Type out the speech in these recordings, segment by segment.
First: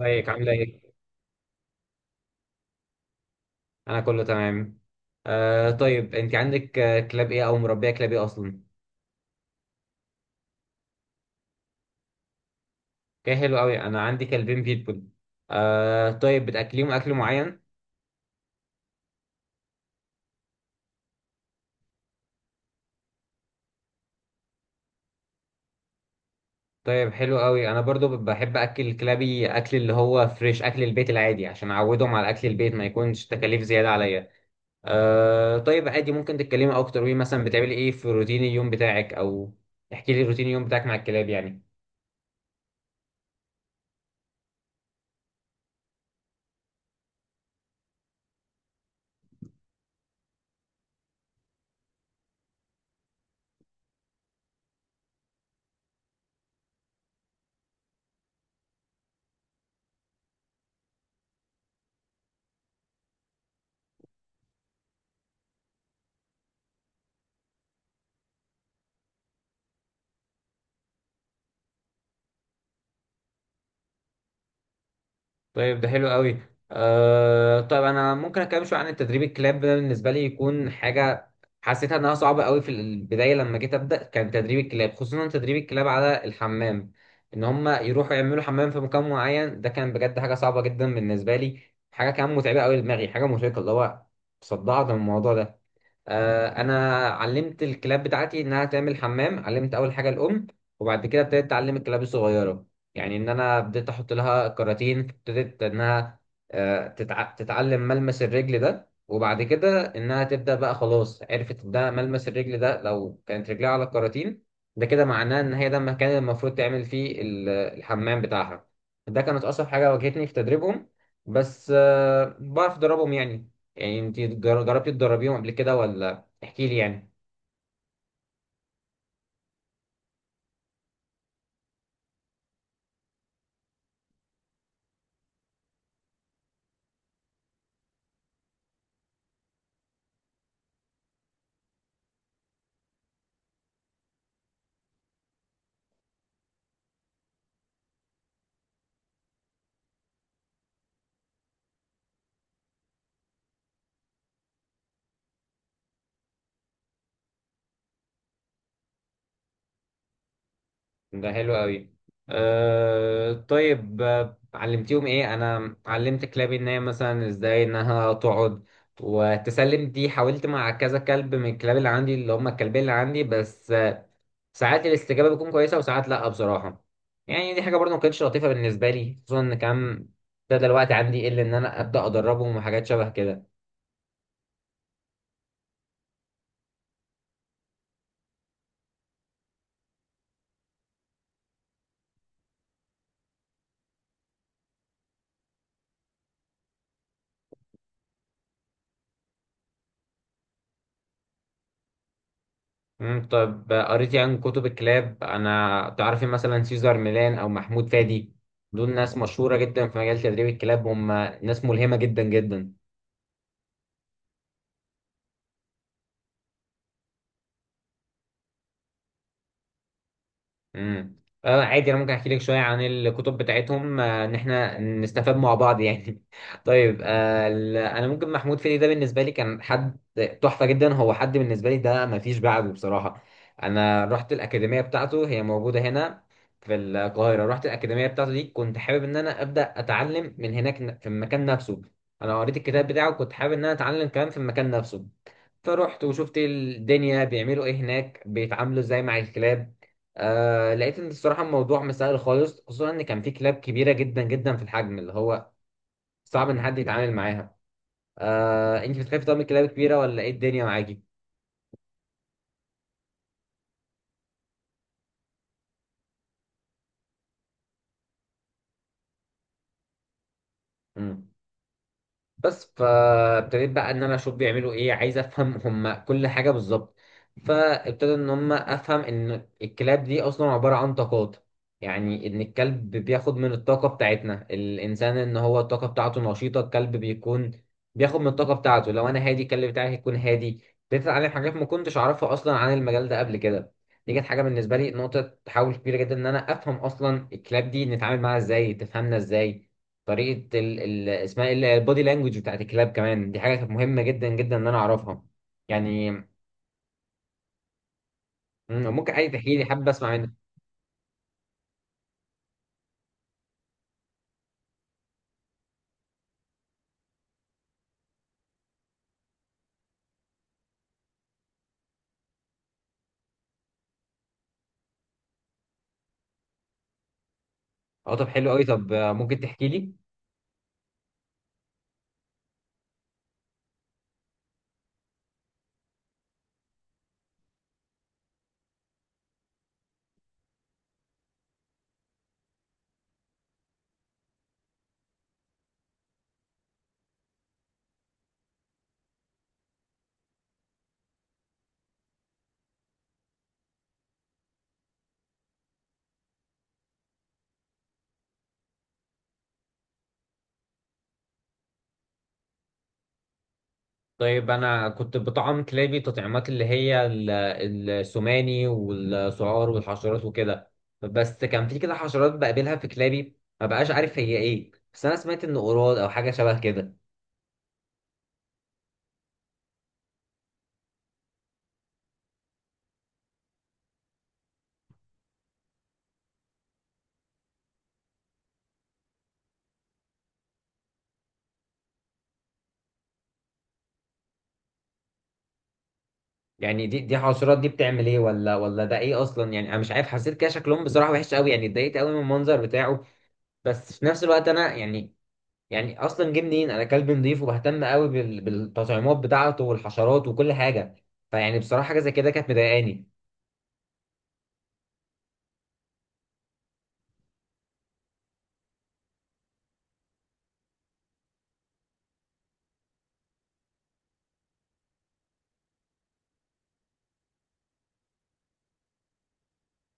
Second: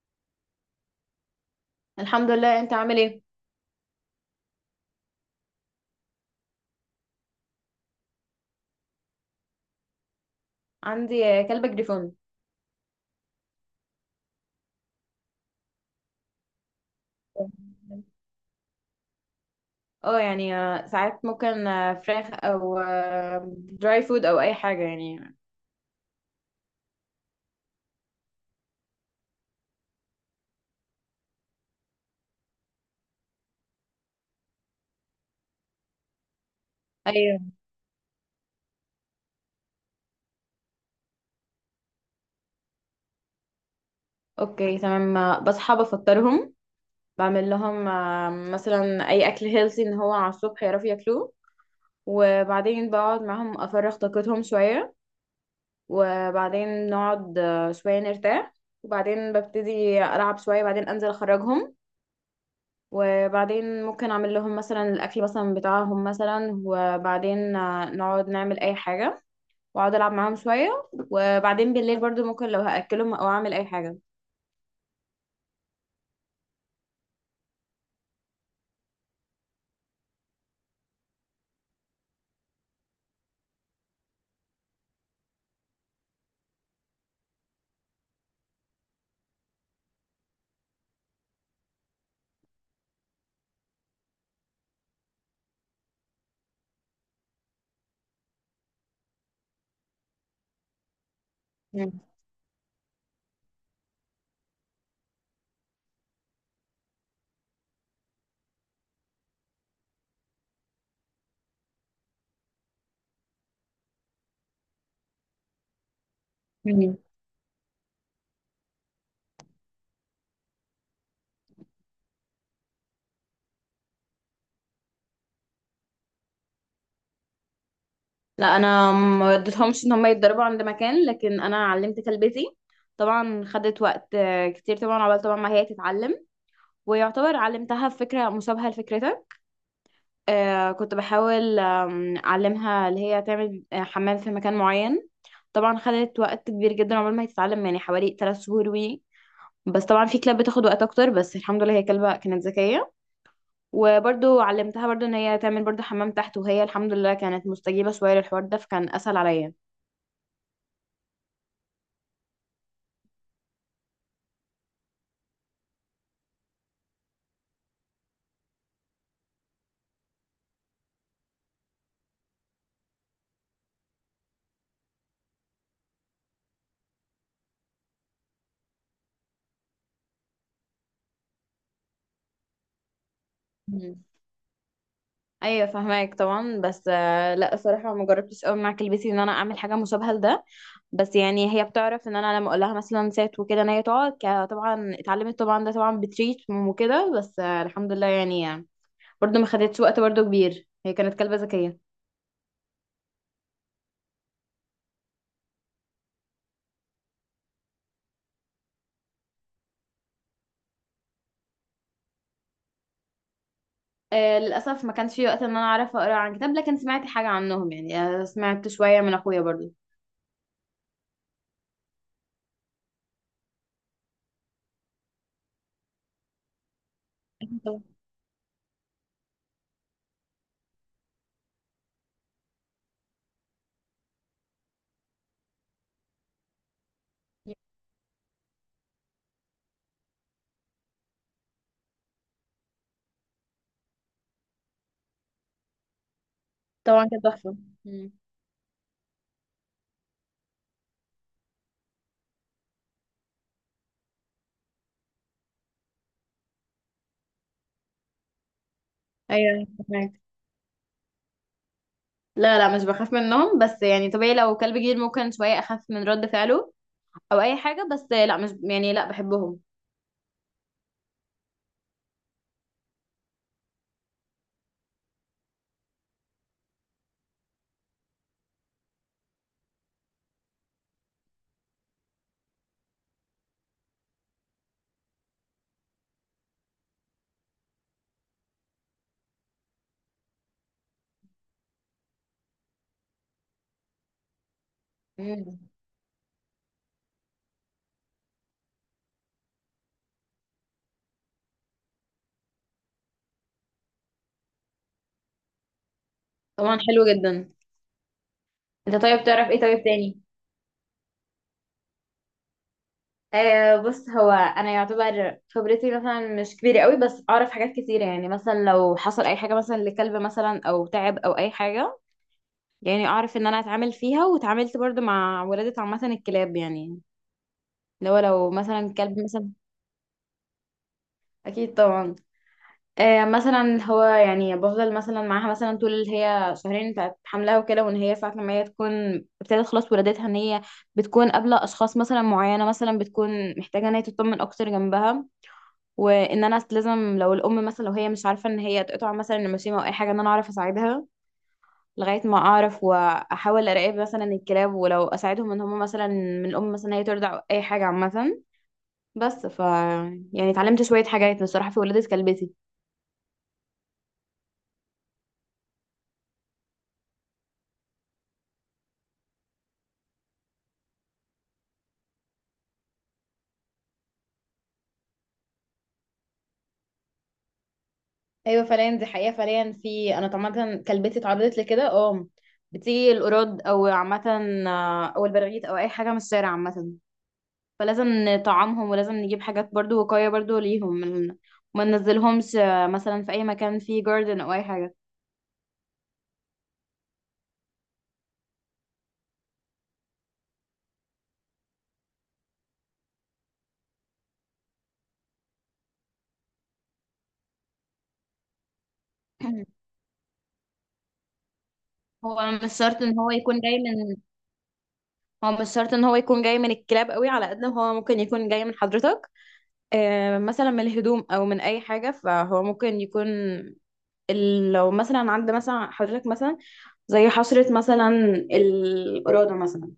ازيك عاملة ايه؟ الحمد لله. انت عامل ايه؟ أنا كله تمام. آه طيب أنت عندك كلاب ايه أو مربية كلاب ايه أصلا؟ عندي كلب جريفون. كده حلو أوي، أنا عندي كلبين بيتبول. آه طيب، بتأكليهم أكل معين؟ ساعات ممكن فراخ او دراي فود او اي حاجه يعني. طيب حلو أوي، أنا برضو بحب أكل كلابي أكل اللي هو فريش، أكل البيت العادي، عشان أعودهم على أكل البيت ما يكونش تكاليف زيادة عليا. آه طيب عادي، ممكن تتكلمي أكتر وإيه ايوه. مثلا بتعملي ايه في روتين اليوم بتاعك، أو احكي لي روتين اليوم بتاعك مع الكلاب يعني. اوكي تمام. بصحى بفطرهم، بعمل لهم مثلا اي اكل هيلثي ان هو على الصبح يعرفوا ياكلوه. وبعدين بقعد معاهم افرغ طاقتهم شويه، وبعدين نقعد شويه نرتاح، وبعدين ببتدي العب شويه، بعدين انزل اخرجهم. وبعدين ممكن اعمل لهم مثلا الاكل مثلا بتاعهم مثلا، وبعدين نقعد نعمل اي حاجه، واقعد العب معاهم شويه. وبعدين بالليل برضو ممكن لو هاكلهم او اعمل اي حاجه. طيب ده حلو قوي. آه طيب انا ممكن اتكلم شويه عن التدريب الكلاب، ده بالنسبه لي يكون حاجه حسيتها انها صعبه قوي في البدايه. لما جيت ابدا كان تدريب الكلاب، خصوصا تدريب الكلاب على الحمام، ان هم يروحوا يعملوا حمام في مكان معين، ده كان بجد حاجه صعبه جدا بالنسبه لي. حاجه كمان متعبه قوي لدماغي، حاجه مرهقه اللي هو صدعت من الموضوع ده. انا علمت الكلاب بتاعتي انها تعمل حمام، علمت اول حاجه الام، وبعد كده ابتديت اتعلم مم. الكلاب الصغيره. يعني ان انا بديت احط لها كراتين، ابتدت انها تتعلم ملمس الرجل ده، وبعد كده انها تبدا بقى خلاص عرفت ده ملمس الرجل ده. لو كانت رجلها على الكراتين ده كده معناه ان هي ده المكان اللي المفروض تعمل مم. فيه الحمام بتاعها. ده كانت اصعب حاجه واجهتني في تدريبهم، بس بعرف ادربهم يعني. يعني انت جربتي تدربيهم قبل كده ولا، احكي لي يعني. لا، انا ما اديتهمش ان هم يتدربوا عند مكان، لكن انا علمت كلبتي. طبعا خدت وقت كتير طبعا عقبال طبعا ما هي تتعلم، ويعتبر علمتها فكره مشابهه لفكرتك. آه، كنت بحاول أعلمها اللي هي تعمل حمام في مكان معين. طبعا خدت وقت كبير جدا عقبال ما هي تتعلم، يعني حوالي 3 شهور بس طبعا في كلاب بتاخد وقت أكتر، بس الحمد لله هي كلبة كانت ذكية. وبرضو علمتها برضو إن هي تعمل برضو حمام تحت، وهي الحمد لله كانت مستجيبة شوية للحوار ده، فكان أسهل عليا. ده حلو قوي. أه طيب، علمتيهم ايه؟ انا علمت كلابي ان هي مثلا ازاي انها تقعد وتسلم، دي حاولت مع كذا كلب من الكلاب اللي عندي اللي هم الكلبين اللي عندي، بس ساعات الاستجابة بتكون كويسة وساعات لا بصراحة. يعني دي حاجة برضه ما كانتش لطيفة بالنسبة لي، خصوصا ان كان ابتدى الوقت عندي يقل ان انا ابدا ادربهم وحاجات شبه كده. ايوه فهماك طبعا. بس لا، الصراحه ما جربتش قوي مع كلبتي ان انا اعمل حاجه مشابهه لده. بس يعني هي بتعرف ان انا لما اقول لها مثلا سات وكده ان هي تقعد. طبعا اتعلمت طبعا ده، طبعا بتريت وكده، بس الحمد لله يعني. برضو ما خدتش وقت برضو كبير، هي كانت كلبه ذكيه. مم، طب قريتي عن كتب الكلاب؟ انا تعرفي مثلا سيزار ميلان او محمود فادي؟ دول ناس مشهورة جدا في مجال تدريب الكلاب، هم ناس ملهمة جدا جدا. للاسف ما كانش في وقت ان انا اعرف اقرا عن كتاب، لكن سمعت حاجه عنهم يعني. سمعت شويه من اخويا برضو. امم، اه عادي، انا ممكن احكي لك شويه عن الكتب بتاعتهم، ان احنا نستفاد مع بعض يعني طيب، انا ممكن محمود فيدي ده بالنسبه لي كان حد تحفه جدا، هو حد بالنسبه لي ده ما فيش بعده بصراحه. انا رحت الاكاديميه بتاعته، هي موجوده هنا في القاهره. أكيد رحت الاكاديميه بتاعته دي، كنت حابب ان انا ابدا اتعلم من هناك في المكان نفسه. انا قريت الكتاب بتاعه، كنت حابب ان انا اتعلم كمان في المكان نفسه. فرحت وشفت طبعا. طبعاً الدنيا كانت تحفه. بيعملوا ايه مم. هناك، بيتعاملوا ازاي مع الكلاب. آه لقيت ان الصراحه الموضوع مسائل خالص، خصوصا ان كان في كلاب كبيره جدا جدا في الحجم اللي هو صعب ان حد يتعامل معاها. آه انت بتخافي طب من الكلاب ايوه الكبيره فهماك. ولا ايه الدنيا معاكي؟ لا، لا مش بخاف منهم، بس يعني طبيعي لو كلب جديد ممكن شوية أخاف من رد فعله أو أي حاجة. بس لا، مش يعني، لا بحبهم. بس فابتديت بقى ان انا اشوف بيعملوا ايه، عايز افهم هم كل حاجه بالظبط. فابتدى ان هم افهم ان الكلاب دي اصلا عباره عن طاقات، يعني ان الكلب بياخد من الطاقه بتاعتنا الانسان، ان هو الطاقه بتاعته نشيطه الكلب بيكون بياخد من الطاقه بتاعته، لو انا هادي الكلب بتاعي هيكون هادي. ابتديت اتعلم حاجات ما كنتش اعرفها اصلا عن المجال ده قبل كده. دي كانت حاجه بالنسبه لي نقطه مم. تحول كبيره جدا، ان انا افهم اصلا الكلاب دي نتعامل معاها ازاي، تفهمنا ازاي. طريقه اسمها ايه البودي لانجوج بتاعت الكلاب، كمان دي حاجه كانت مهمه جدا جدا ان انا اعرفها يعني. طبعا حلو جدا. مم، انت ممكن طيب عادي تعرف تحكي ايه لي، طيب حابب اسمع تاني؟ منك. بص هو انا يعتبر خبرتي مثلا مش كبيره قوي، بس اعرف حاجات كتيره. يعني مثلا لو حصل اي حاجه مثلا لكلب مثلا او تعب او اي حاجه، يعني اعرف ان انا اتعامل فيها، واتعاملت برضو مع ولاده عامه الكلاب يعني اه لو طب حلو لو قوي، طب مثلا كلب ممكن مثلا. تحكي لي. اكيد طبعا. مثلا هو يعني بفضل مثلا معاها مثلا طول اللي هي 2 شهور بتاعت حملها وكده، وان هي ساعة لما هي تكون ابتدت خلاص ولادتها ان هي بتكون قابلة اشخاص مثلا معينة، مثلا بتكون محتاجة ان هي تطمن اكتر جنبها. وان انا لازم لو الام مثلا لو هي مش عارفة ان هي تقطع مثلا النماسيمة او اي حاجة، ان انا اعرف اساعدها لغاية ما اعرف، واحاول اراقب مثلا الكلاب، ولو اساعدهم ان هم مثلا من الام مثلا هي ترضع أو اي حاجة عامة. بس ف، يعني اتعلمت شوية حاجات بصراحة في ولادة كلبتي. طيب انا كنت بطعم كلابي تطعيمات اللي هي السوماني والسعار والحشرات وكده. بس كان في كده حشرات بقابلها في كلابي، ما بقاش عارف هي ايه، بس انا سمعت ان قراد او حاجه شبه كده. ايوه فعليا، دي حقيقه فعليا. في، انا طبعا كلبتي اتعرضت لكده. اه، بتيجي القراد او عامه، او البراغيث او اي حاجه من الشارع عامه. فلازم نطعمهم، ولازم نجيب حاجات برضو وقايه برضو ليهم، من- ما ننزلهمش مثلا في اي مكان فيه جاردن او اي حاجه. يعني دي حشرات دي بتعمل ايه ولا، ده ايه اصلا يعني؟ انا مش عارف، حسيت كده شكلهم بصراحه وحش قوي، يعني اتضايقت قوي من المنظر بتاعه. بس في نفس الوقت انا يعني، يعني اصلا جه منين؟ انا كلبي نضيف وبهتم قوي بالتطعيمات بتاعته والحشرات وكل حاجه. فيعني بصراحه حاجه زي كده كانت هو مش شرط مضايقاني. ان هو يكون جاي من هو مش شرط ان هو يكون جاي من الكلاب قوي، على قد ما هو ممكن يكون جاي من حضرتك. مثلا من الهدوم او من اي حاجه. فهو ممكن يكون ال- لو مثلا عند مثلا حضرتك مثلا، زي حصرة مثلا، الإرادة مثلا،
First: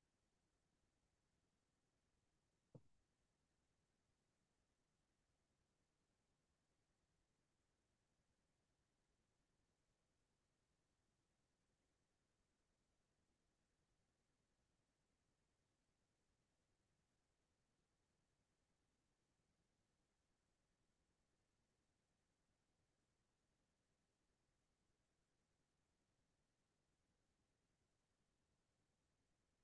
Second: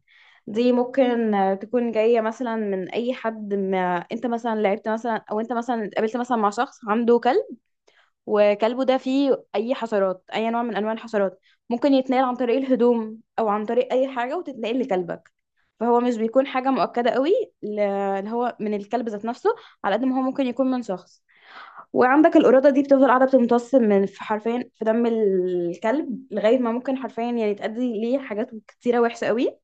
دي ممكن تكون جاية مثلا من أي حد، ما أنت مثلا لعبت مثلا أو أنت مثلا اتقابلت مثلا مع شخص عنده كلب، وكلبه ده فيه أي حشرات، أي نوع من أنواع الحشرات ممكن يتنقل عن طريق الهدوم أو عن طريق أي حاجة، وتتنقل لكلبك. فهو مش بيكون حاجة مؤكدة قوي ل- اللي هو من الكلب ذات نفسه، على قد ما هو ممكن يكون من شخص. وعندك القرادة دي بتفضل قاعدة بتمتص من، في حرفيا في دم الكلب، لغاية ما ممكن حرفيا يعني تأدي ليه حاجات كتيرة وحشة قوي.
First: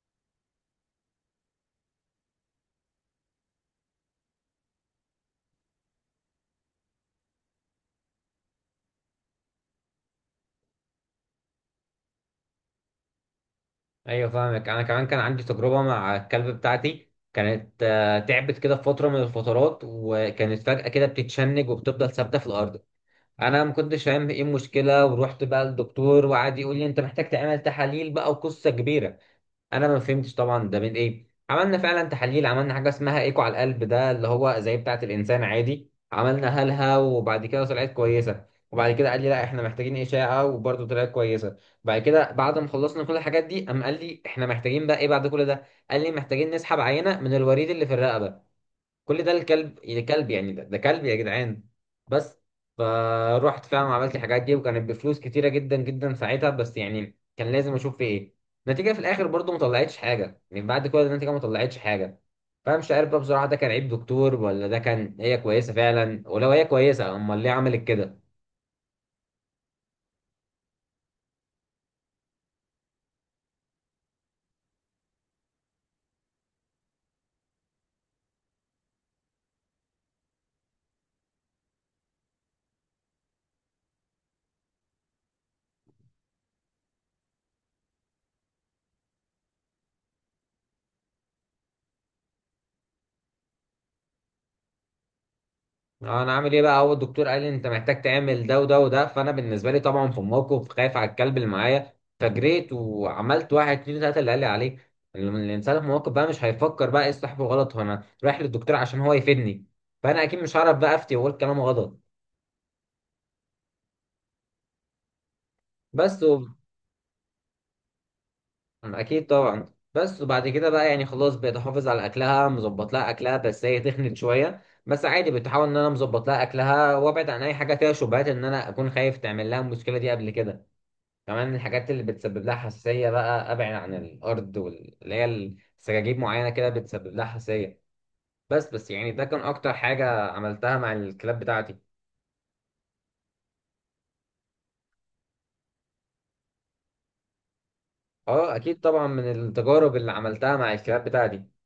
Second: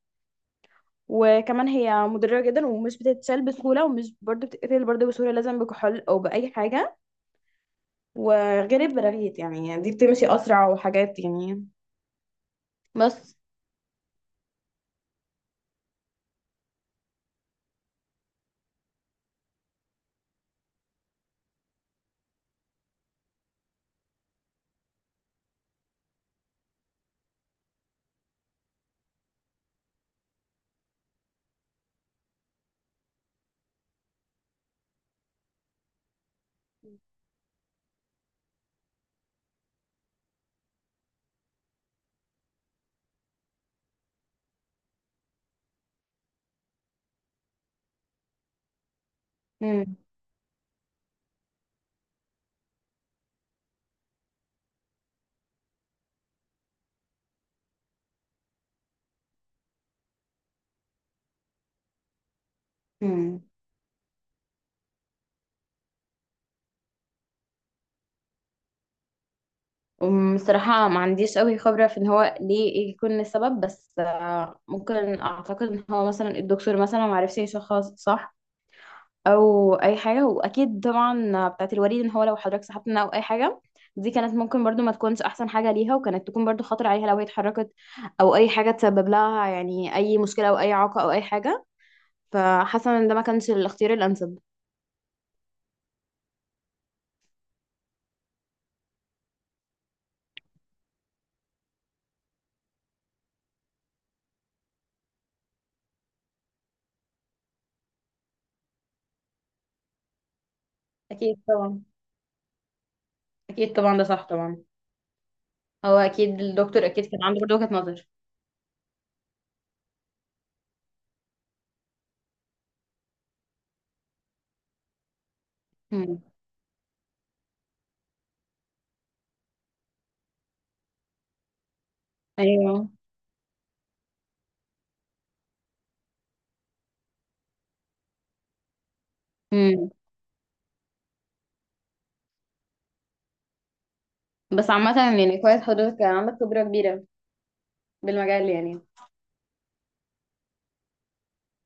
وكمان هي مضرة جدا، ومش بتتشال بسهولة، ومش برضه بتتقتل برضه بسهولة، لازم بكحول أو بأي حاجة. وغير البراغيث يعني، يعني دي بتمشي أسرع وحاجات يعني. بس. ايوه فاهمك، انا كمان كان عندي تجربه مع الكلب بتاعتي، كانت تعبت كده في فتره من الفترات، وكانت فجاه كده بتتشنج وبتفضل ثابته في الارض. انا ما كنتش فاهم ايه المشكله، ورحت بقى للدكتور وقعد يقول لي انت محتاج تعمل تحاليل بقى وقصه كبيره. انا ما فهمتش طبعا ده من ايه، عملنا فعلا تحاليل، عملنا حاجه اسمها ايكو على القلب ده اللي هو زي بتاعه الانسان عادي، عملنا هلها وبعد كده طلعت كويسه. وبعد كده قال لي لا احنا محتاجين اشعه، وبرده طلعت كويسه. بعد كده بعد ما خلصنا كل الحاجات دي قام قال لي احنا محتاجين بقى ايه بعد كل ده؟ قال لي محتاجين نسحب عينه من الوريد اللي في الرقبه. كل ده الكلب مم. يا كلب يعني، ده كلب يا جدعان. بس فروحت فعلا عملت الحاجات دي، وكانت بفلوس كتيرة جدا جدا ساعتها، بس يعني كان لازم اشوف في ايه. النتيجة في الاخر برضو ما طلعتش حاجة، يعني بعد كل ده النتيجة ما طلعتش حاجة. فمش عارف بقى مم. بصراحة ده كان عيب دكتور، ولا ده كان هي كويسة فعلا، ولو هي كويسة امال ليه عملت كده؟ الصراحة ما عنديش قوي خبرة في ان هو ليه يكون السبب، بس ممكن اعتقد ان هو مثلا الدكتور مثلا ما عرفش يشخص صح او اي حاجه. واكيد طبعا بتاعت الوريد ان هو لو حضرتك سحبتنا او اي حاجه، دي كانت ممكن برضو ما تكونش احسن حاجه ليها، وكانت تكون برضو خطر عليها لو هي اتحركت او اي حاجه، تسبب لها يعني اي مشكله او اي اعاقه او اي حاجه. فحاسه ان ده ما كانش الاختيار الانسب. اه انا عامل ايه بقى، هو الدكتور قال لي انت محتاج تعمل ده وده وده، فانا بالنسبه لي طبعا في الموقف خايف على الكلب اللي معايا. فجريت وعملت واحد اتنين تلاته اللي قال لي عليه. الانسان في الموقف بقى مش هيفكر بقى ايه الصح والغلط، هو انا رايح للدكتور عشان هو يفيدني، فانا اكيد مش هعرف بقى افتي واقول أكيد كلام طبعا. غلط. أكيد طبعا، ده صح طبعا. هو بس و... أكيد الدكتور أكيد كان عنده برضه وجهة نظر. اكيد طبعا. بس وبعد كده بقى يعني خلاص بقيت احافظ على اكلها، مظبط لها اكلها، بس هي تخنت شويه. بس عادي بتحاول ان انا امم. مظبط لها اكلها وابعد عن اي حاجه فيها شبهات ان انا اكون خايف تعمل لها المشكله دي قبل كده. كمان الحاجات اللي بتسبب لها أيوه. حساسية بقى أبعد عن الأرض اللي هي السجاجيب معينة كده بتسبب لها حساسية. بس يعني ده كان أكتر امم. حاجة عملتها مع الكلاب بتاعتي. بس عامة يعني كويس حضرتك كان عندك خبرة كبيرة بالمجال أه أكيد يعني. طبعا من التجارب اللي عملتها مع الكلاب بتاعتي